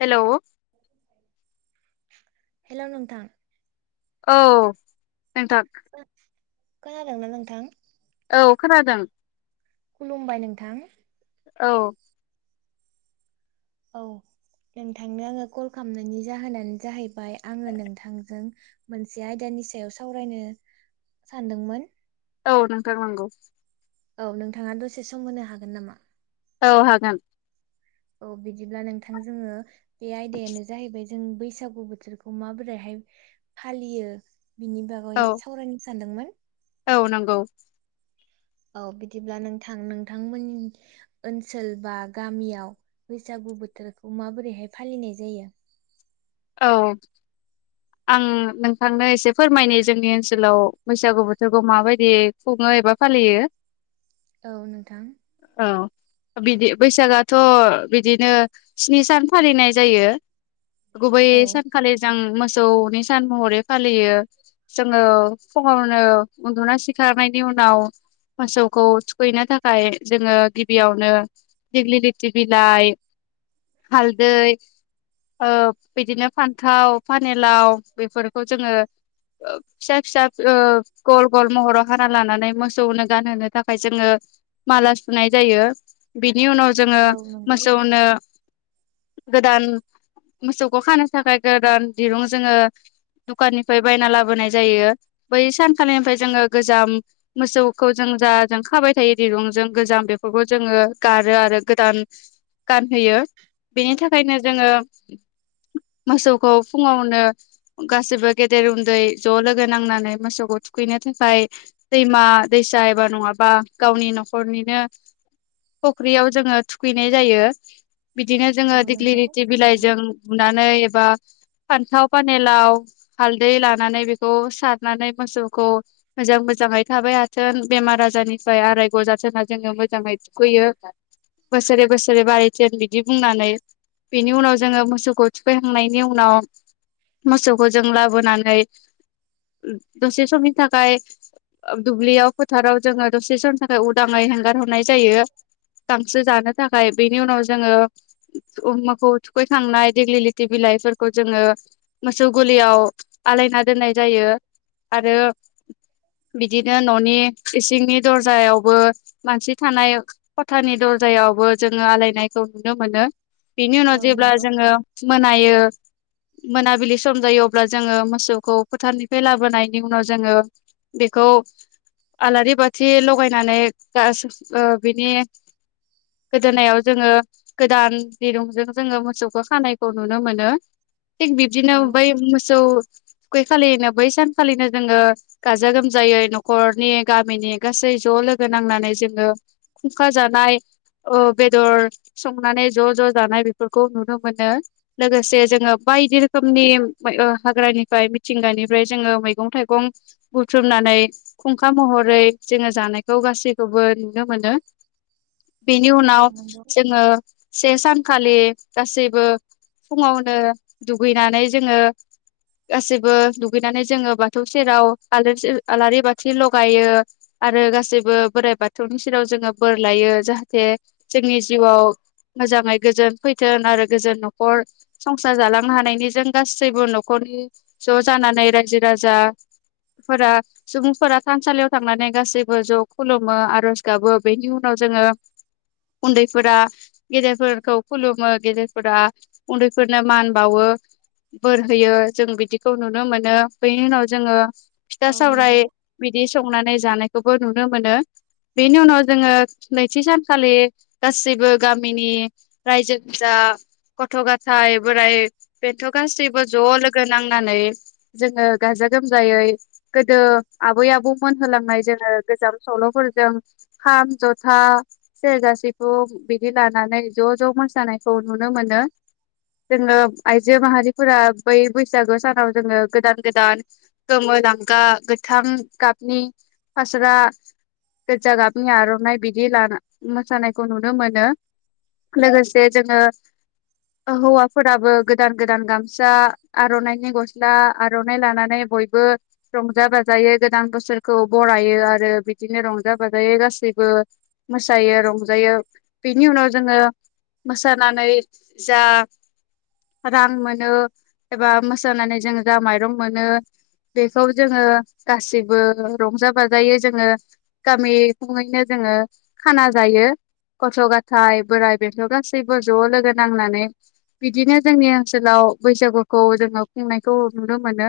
हेल' hello नोंथां औ नोंथां खोनादोंना नोंथां? औ खोनादों खुलुमबाय नोंथां औ औ नोंथांनो आङो कल खालामनायनि जाहोनानो जाहैबाय आङो नोंथांजों मोनसे आयदा नि सायाव सावरायनो सानदोंमोन। औ नोंथां नांगौ औ नोंथाङा दसे सम होनो हागोन नामा? औ हागोन औ बिदिब्ला नोंथां जोङो बे आयदायानो जाहैबाय जों बैसागु बोथोरखौ माबोरैहाय फालियो बिनि बागै औ सावरायनो सानदोंमोन औ नंगौ औ बिदिब्ला नोंथां नोंथांमोननि ओनसोल बा गामियाव बैसा गु बोथोरखौ माबोरैहाय फालिनाय जायो? औ आं नोंथांनो एसे फोरमायनि जोंनि ओनसोलाव बैसागु बोथोरखौ माबादि खुङो बा फालियो औ नोंथां औ बिदि बैसागआाथ' बिदिनो स्नि सान फालिनाय जायो। गुबै औ सानखालि जों मोसौनि सान महरै फालियो। जोङो फुङावनो उन्दुना सिखारनायनि उनाव मोसौखौ थुखैनो थाखाय जोङो गिबियावनो दिगलिथि बिलाइ हालदै ओ बिदिनो फान्थाव फानिलाव बेफोरखौ जोङो। ओ फिसा फिसा ओ गल गल महराव हाना लानानै मोसौनो गानहोनो थाखाय जोङो माला सुनाय जायो। बिनि उनाव जोङो औ नंगौ मोसौनो गोदान मोसौखौ खानो थाखाय गोदान दिरुं जोङो दुखाननिफ्राय बायना लाबोनाय जायो। बै सानखालिनिफ्राय जोङो गोजाम मोसौखौ जों ओं जा जों खाबाय थायो दिरुंजों गोजाम बेफोरखौ जोङो गारो आरो। गोदान गानहोयो बेनि थाखायनो जोङो मोसौखौ फुङावनो गासैबो गेदेर उन्दै ज' लोगो नांनानै मोसौखौ थुखैनो थाखाय दैमा दैसा एबा नङाबा गावनि न'खरनिनो फख्रियाव जोङो थुखैनाय जायो। बिदिनो औ जोङो नंगौ दिेगिलिथि नोंथां बिलाइजों बुनानै एबा फान्थाव फानिलाव हालदै लानानै बेखौ सारनानै मोसौखौ मोजां मोजां जाङै थाबाय हाथों बेमार आजारनिफ्राय आरायग' जाथोंना जोङो मोजाङै थुखैयो। बोसोरे बोसोरे बारायथों बिदि बुंनानै। बेनि उनाव जोङो मोसौखौ थुखैखांनायनि उनाव मोसौखौ जों लाबोनानै दसे समनि थाखाय ओ दुब्लियाव फोथाराव जोङो दसे समनि थाखाय उदाङै हेंगार हरनाय जायो। गांसो जानो थाखाय बेनि उनाव जोङो अफ माखौ थुखैखांनाय दिगलिलिथि बिलाइफोरखौ जोङो मोसौ गलियाव आलायना दोननाय जायो। आरो बिदिनो न'नि इसिंनि दर्जायावबो मानसि थानाय खथानि दर जायावबो जोङो आलायनायखौ नुनो मोनो। बिनि उनाव औ जेब्ला नंगौ जोङो मोनायो मोनाबिलि सम जायो। अब्ला जोङो मोसौखौ फोथारनिफ्राय लाबोनायनि उनाव जोङो बेखौ आलारि बाथि लगायनानै गा सु ओ बिनि गोदोनायाव जोङो गोदान दिरुंजों जोङो मोसौखौ खानायखौ नुनो मोनो। थिक बिबदिनो औ बै मोसौ खै खालिनो बै सानखालिनो जोङो गाजा गोमजायै न'खरनि गामिनि गासै ज' लोगो नांनानै जोङो खुंखा जानाय ओ बेदर संनानै ज' ज' जानाय बेफोरखौ नुनो मोनो। लोगोसे जोङो बायदि रोखोमनि ओ हाग्रानिफ्राय मिथिंगानिफ्राय जोङो मैगं थाइगं बुथ्रुमना नाय खुंखा महरै जोङो जानायखौ गासैखौबो नुनो मोनो। [inaudible] बेनि औ उनाव नंगौ जोङो से सानखालि गासैबो फुङावनो दुगैनानै जोङो। गासैबो दुगैनानै जोङो बाथौ सेराव आलारिस आलारि बाथि लगायो। आरो गासैबो बोराइ बाथौनि सेराव जोङो बोर लायो। जाहाथे जोंनि जिउआव मोजाङै गोजोन फैथों। आरो गोजोन न'खर संसार जालां लांनो हानायनि जों गासैबो न'खरनि ज' जानानै रायजो राजा फोरा सुबुंफोरा थानसालियाव थांनानै गासैबो ज' खुलुमो आर'ज गाबो बेनि उनाव जोङो उन्दैफोरा गेदेरफोरखौ खुलुमो। गेदेरफोरा उन्दैफोरनो मान बावो बोर होयो। जों बिदि खौ नुनो मोनो। बैनि उनाव जोङो फिथा औ नंगौ सावराय बिदि संनानै जानायखौबो नुनो मोनो। बेनि उनाव जोङो नैथि सानखालि गासैबो गामिनि रायजो जा गथ' गाथाय बोराय बेन्थ' गासैबो ज' लोगो नांनानै जोङो गाजा गोमजायै गोदो आबै आबौ मोन होलांनाय जोङो गोजाम सल'फोरजों खाम, जथा सेरजा, सिफुं बिदि लानानै ज' ज' मोसानायखौ नुनो मोनो जोङो आइजो माहारिफोरा बै बैसागु सानाव जोङो गोदान गोदान गोमो लांगा गो थाम गाबनि फास्रा गो्जा गाबनि आर'नाइ बिदि लाना मोसानायखौ नुनो मोनो। लोगोसे जोङो हौवाफोराबो गोदान गोदान गामसा आर'नाइनि गस्ला आर'नाइ लानानै बयबो रंजा बाजा जायो गोदान बोसोरखौ बरायो आरो बिदिनो रंजा बाजायोै गासैबो मोसायो रंजायो बेनि उनाव जोङो मोसानानै जा रां मोनो एबा मोसानानै जों जा माइरं मोनो बेखौ जोङो गासिबो रंजा बाजायै जोङो गामि खङैनो जो जोङो खाना जायो। गथ' गाथाय बोराइ बेथौ गासैबो ज' लोगो नांनानै बिदिनो जोंनि ओनसोलाव बैसागुखौ जोङो खुंनायखौ नुनो मोनो।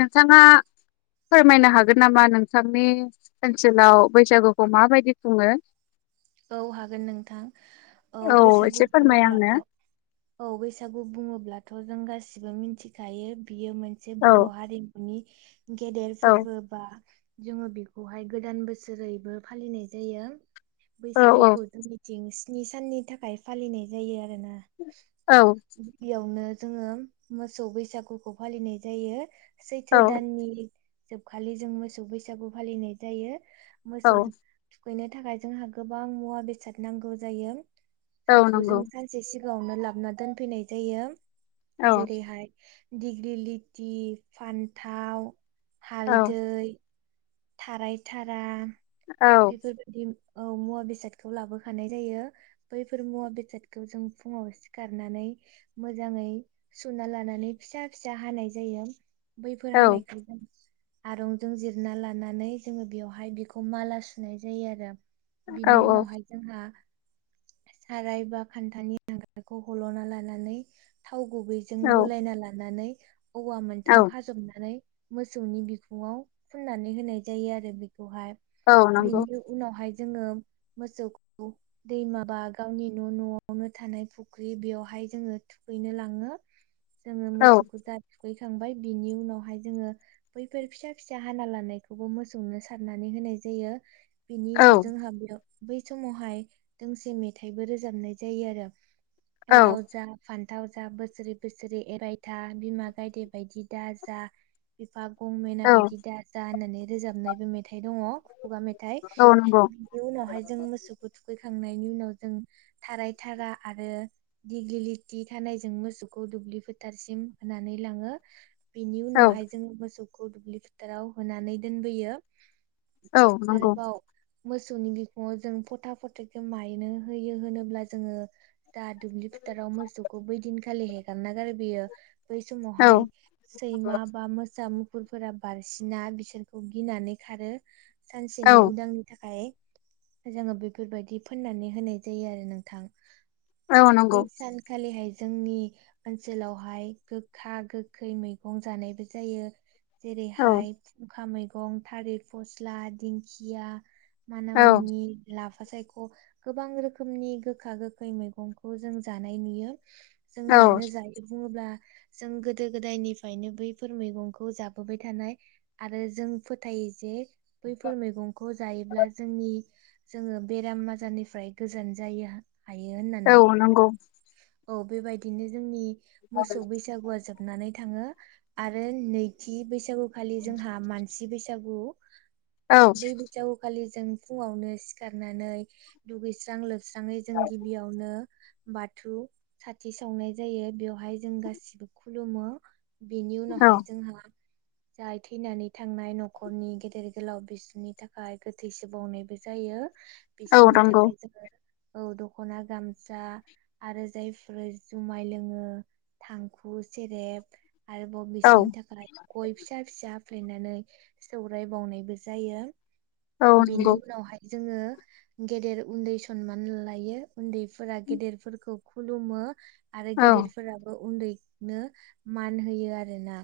नोंथाङा फोरमायनो हागोन नामा नोंथांनि ओनसोलाव बैसागुखौ माबायदि खुङो? औ हागोन नोंथां औ एसे बैसागु फोरमाय आंनो दुङब्लाथ' औ बैसागु। बैसागु बुङोब्लाथ' जों गासिबो मिथिखायो बियो मोनसे बर' औ हारिमुनि गेदेर औ फोरबो बा जोङो बेखौहाय गोदान बोसोरैबो फालिनाय जायो। औ औ बैसागुखौ जोंनिथिं स्नि साननि थाखाय फालिनाय जायो आरोना औ गिबियावनो जोङो मोसौ बैसागुखौ फालिनाय जायो। सैथो दाननि जोबखालि जों मोसौ बैसागु फालिनाय जायो। औ मोसौ थुखैनो थाखाय जोंहा गोबां मुवा बेसाद नांगौ जायो। औ जायखौ नंगौ जों सानसे सिगाङावनो लाबोना दोनफैनाय जायो। औ जेरैहाय दिडिग्रिलिथि, फान्थाव - औ हालदै, थाराय थारा औ बेफोरबायदि औ मुवा बेसादखौ लाबोखानाय जायो बैफोर मुवा बेसादखौ जों फुङाव सिखारनानै मोजाङै सुना लानानै फिसा फिसा हानाय जायो। औ बैफोर हानायखौ जों आरंजों जिरना ला लानानै जोङो बेयावहाय बेखौ माला सुनाय जायो आरो बिनि औ उनावहाय जोंहा साराय बा खान्थानि हांगारखौ हल'ना लानानै थाव गुबैजों गलायना लानानै औवा औ मोनथाम खाजबनानै मोसौनि बिखुाव फुननानै होनाय जायो आरो बिखौहाय औ नंगौ बिनि उनावहाय जोङो मोसौखौ दैमाबा गावनि न' न'आवनो थानाय फुख्रि बेयावहाय जोङो थुखैनो लाङो। जोङो औ मोसौखौ जा थुखैखांबाय बिनि उनावहाय जोङो बैफोर फिसा फिसा हाना लानाय बेखौबो मोसौनो सारनानै होनाय जायो बिनि उनाव औ जोंहा बेयाव बै समावहाय दोंसे मेथाइबो रोजाबनाय जायो आरो औ लाव जा फान थाव जा बोसोरै बोसोरै एरायथा बिमा गायदे बायदि दा जा आफफा गंमेना औ बायदि दाजा होननानै रोजाबनायबो मेथाइ दङ' खुगा मेथाइ औ नंगौ बिनि उनावहाय जों मोसौखौ थुखैखां नायनि उनाव जों थाराय थारा आरो दिग्लिलि थानाय जों मोसौखौ द दुब्लि फोथारसिम होनानै लाङो। बिनि औ उनावहाय जोङो मोसौखौ दुब्लि फोथाराव होनानै दोनबोयो औ नंगौ। आरोबाव मोसौनि बिखङाव जों फथा फथखौ मायनो होयो होनोब्ला जोङो दा दुब्लि टाराव मोसौखौ बैदिनखालि हेगारना गारबोयो। बै समावहाय औ सैमा बा मोसा, मुफुरफोरा बारसिना बिसोर खौ गिनानै खारो, औ सानसेनि उदांनि थाखाय जोङो बेफोरबादि फोननानै होनाय जायो आरो नोंथां। औ बै नंगौ सानखालिहाय जोंनि ओनसोलावहाय गोखा गोखै मैगं जानायबो जायो। औ जेरैहाय खुंखा मैगं, थालिर फस्ला, दिंखिया, औ मानामुनि, ला फा सायख'। गोबां रोखोमनि गोखा गोखै मैगंखौ जों जानाय नुयो। जों औ मानो जायो बुङोब्ला जों गोदो गोदायनिफायनो बैफोर मैगंखौ जाबोबाय थानाय। आरो जों फोथायो जे बैफोर मैगंखौ जायोब्ला जोंनि जोङो बेराम आजारनिफ्राय गोजान जायो हायो औ नंगौ औ होननानै औ नंगौ औ। बेबायदिनो जोंनि मोसौ बैसागुआ जोब नानै थाङो आरो नैथि बैसागुखालि जोंहा मानसि बैसागु औ बेै बैसागुखाालि जों फुङावनो सिखारनानै दुगैस्रां लोबस्राङै जों गिबियावनो बा थु साथि सावनाय जायो बेवहाय जों गासिबो खुलुमो। बेनि उनावहाय जोंहा जाय थैनानै थांनाय न'खरनि गेदेर गोलाव बिसिनि थाखाय गोथैसो बावनायबो जायो। औ बिसिनि नंगौ थाखाय जोङो औ दख'ना गामसा आरो जायफोर जुमाय लोङो थांखु, सेरेब आरो औ बिसिनि थाखाय गय फिसा फिसा हाफ्लेनानै सौराय बावनायबो जायो। औ नंगौ बेनि उनावहाय जोङो गेदेर उन्दै सनमान लायो उन्दैफोरा गेदेरफोरखौ खुलुमो आरो औ गेदेरफोराबो उन्दैनो मान होयो आरोना।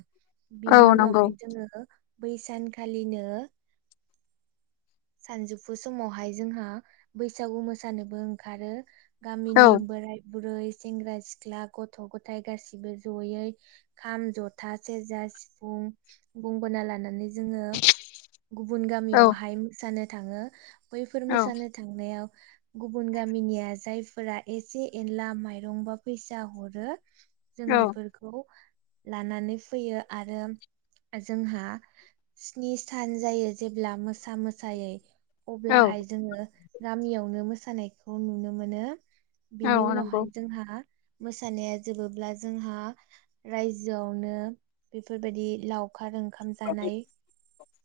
बिनि औ उनावहाय जोङो बै सानखालिनो सानजौफु समावहाय जोंहा बैसागु मोसानोबो ओंखारो‌। गामिनि बोराय बुरै, सेंग्रा सिख्ला, गथ' गथाय गासिबो जयै खाम, जथा, सेरजा, सिफुं, गंगोना लानानै जोङो गुबुन गामियावहाय मोसानो थाङो। बैफोर मोसानो थांनायाव गुबुन गामिनिया जायफोरा एसे एनला माइरं बा फैसा हरो जों औ बिफोरखौ लानानै फैयो आरो जोंहा स्नि सान जायो जेब्ला मोसा मो सायै औ अब्लाहाय औ जोङो गामियावनो मोसानायखौ नुनो मोनो। बिनि नंगौ उनावहाय जोंहा मोसानाया जोबोब्ला जोंहा रायजोआवनो बेफोरबादि लाव खार ओंखाम जानाय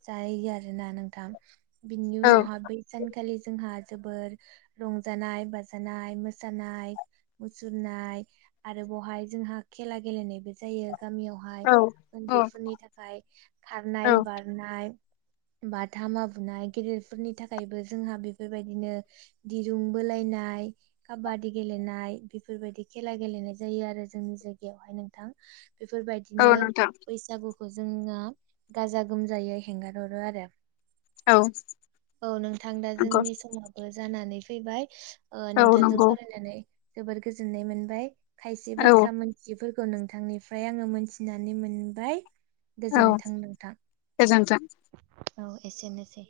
जायो आरोना नोंथां। औ बिनि उनावहा औ बै सानखालि जोंहा जोबोर रंजानाय, बाजानाय, मोसानाय मुसुरनाय आरो बावहाय जोंहा खेला गेलेनायबो जायो औ गामियावहाय औ उन्दैफोरनि थाखाय खारनाय बारनाय बाथा मा नाय, गेदेरफोरनि थाखायबो जोंहा बेफोरबायदिनो दिरुं बोलायनाय काबा दि गेलेनाय। बेफोरबादि खेला गेलेनाय जायो आरो जोंनि जायगायावहाय नोंथां। औ बेफोरबायदिनो नोंथां बैसागु खौ जोङो गाजा गोमजायै हेंगार हरो आरो। औ नोंथां दा जोंनि समाबो जानानै फैबाय। ओ औ नोंथांजों नंगौ सावरायनानै जोबोर गोजोननाय मोनबाय खायसे औ नंगौ औ बाथ्रा मोनथियैफोरखौ खौ नोंथांनिफ्राय आङो मोनथिनानै मोनबाय औ गोजोनथों नोंथां। गोजोन्थों औ एसेनोसै।